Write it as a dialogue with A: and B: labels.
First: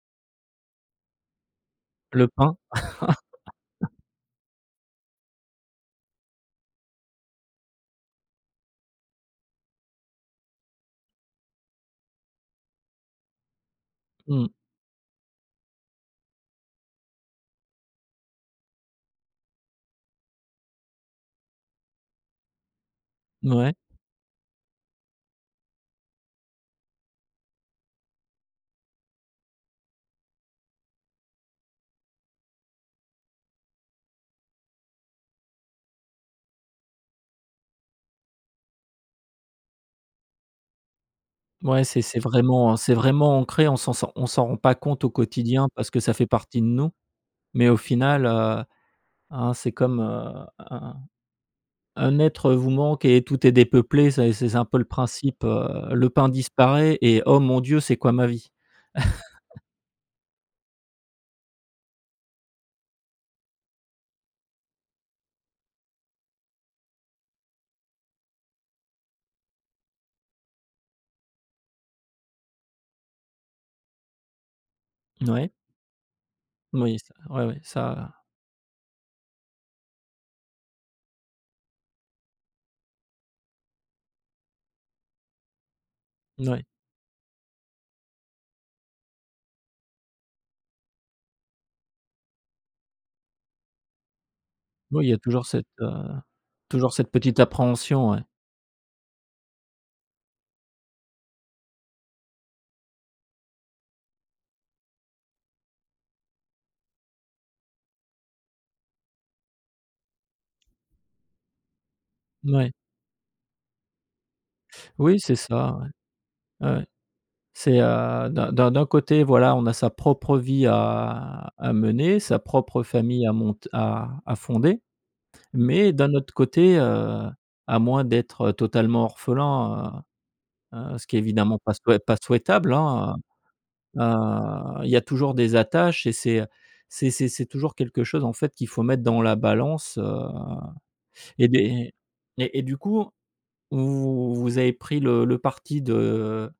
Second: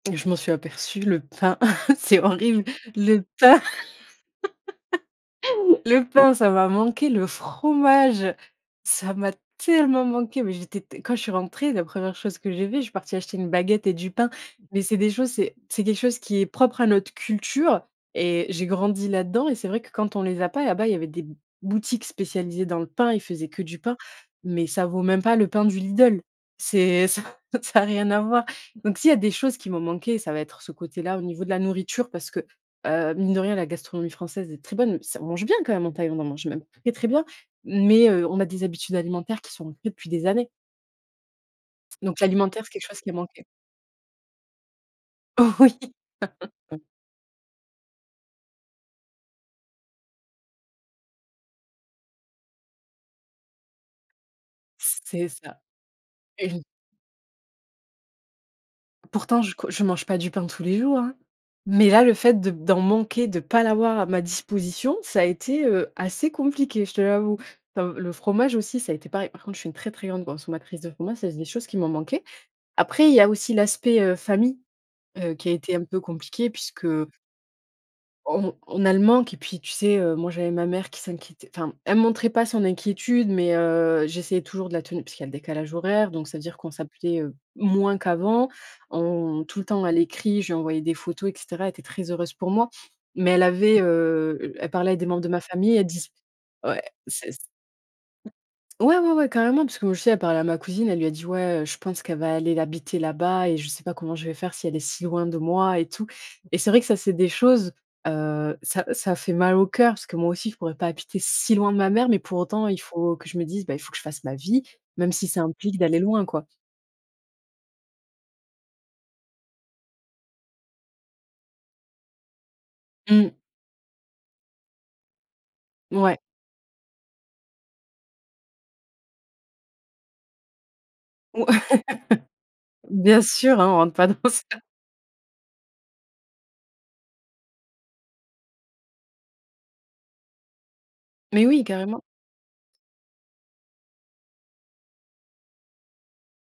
A: Je m'en suis aperçue, le pain, c'est
B: Le pain?
A: horrible. Le pain le pain, ça m'a manqué. Le fromage, ça m'a tellement manqué, mais j'étais t quand je suis rentrée, la 1re chose que j'ai fais, je suis partie acheter une baguette et du pain,
B: Mmh.
A: mais c'est des choses c'est c'est quelque chose qui est propre à notre culture et j'ai grandi là-dedans, et c'est vrai que, quand on les a pas, là-bas, il y avait des b boutiques spécialisées dans le pain, ils faisaient que
B: Mouais.
A: du pain, mais ça vaut même pas le pain du Lidl. C'est ça ça a rien à voir, donc s'il y a des choses qui m'ont manquées, ça va être ce côté-là au niveau de la nourriture, parce que, heu, mine de rien, la gastronomie française est très bonne. S on mange bien quand même en Thaïlande, on en mange même très, très bien, mais heu, on a des habitudes alimentaires qui sont ancrées depuis des années.
B: Ouais, c'est
A: Donc
B: c'est
A: l'alimentaire, c'est
B: vraiment, heu,
A: quelque
B: c'est
A: chose qui
B: vraiment
A: manquait.
B: ancré, on s'en s'en on s'en rend pas compte au quotidien
A: Oui.
B: parce que ça fait partie de nous, mais au final, heu, hein, c'est comme un un un être, heu, vous manque et tout est dépeuplé, ça et c'est c'est un peu le
A: C'est
B: principe,
A: ça,
B: heu, le pain
A: et je
B: disparaît et oh mon Dieu, c'est quoi ma vie?
A: Pourtant, je co je mange pas du pain tous les jours, hein, mais là, le fait de d'en manquer, de pas l'avoir à ma disposition, ça a été, heu, assez compliqué, je te l'avoue. Comme le fromage aussi, ça a été pareil. Par contre, je suis une très, très grande consommatrice de fromage, ça, c'est des choses qui m'ont manquées. Après, il y a aussi l'aspect, heu, famille qui
B: Mouais.
A: a été un peu compliqué puisque
B: Moui, ouais ça heu
A: on on a le manque, et puis, tu sais, heu, moi, j'avais ma mère qui s'inquiétait enfin, elle montrait pas son inquiétude, mais heu, j'essayais toujours de la tenir puisqu'il y a le décalage horaire, donc ça veut dire
B: Moui.
A: qu'on s'appelait, heu, moins qu'avant. On tout le temps, à l'écrit, je lui envoyais des photos, et cetera, elle était très heureuse pour moi, mais elle avait, heu, elle elle parlait à des
B: Oui, il y
A: membres de ma
B: toujours cette,
A: famille. Elle
B: heu,
A: diz ouais,
B: toujours cette
A: c'est
B: petite
A: s
B: appréhension, ouais.
A: ouais, ouais, ouais, carrément, parce que je sais, elle parlait à ma cousine. Elle lui a dit: «Ouais, heu, je pense qu'elle va aller l'habiter là-bas et je sais pas comment je vais faire si elle est si loin de moi et tout», et c'est vrai que ça, c'est des choses, heu, ça ça fait mal au cœur parce que moi aussi, je pourrais pas habiter si loin de ma mère, mais pour autant,
B: Mouais.
A: il faut que je me dise: «Bah, il faut que je fasse ma vie, même
B: Oui,
A: si
B: c'est
A: ça
B: ça,
A: implique d'aller loin, quoi».
B: ouais. Ouais, ouais. C'est, heu, d'un d'un d'un côté, voilà, on a sa propre vie à à mener, sa propre famille
A: Mmh.
B: à monte à à fonder, mais d'un
A: Ouais.
B: autre côté, heu, à moins d'être, heu, totalement orphelin, heu, heu, ce qui est
A: Ouais
B: évidemment pas souhait pas souhaitable, hein,
A: bien sûr hein, on rentre
B: heu,
A: pas dans ça
B: heu, il y a toujours des attaches et c'est, heu, c'est c'est c'est toujours quelque chose, en fait, qu'il faut mettre dans la balance, heu,
A: Mais
B: et des
A: oui, carrément.
B: et et et du coup, vous avez pris le le parti de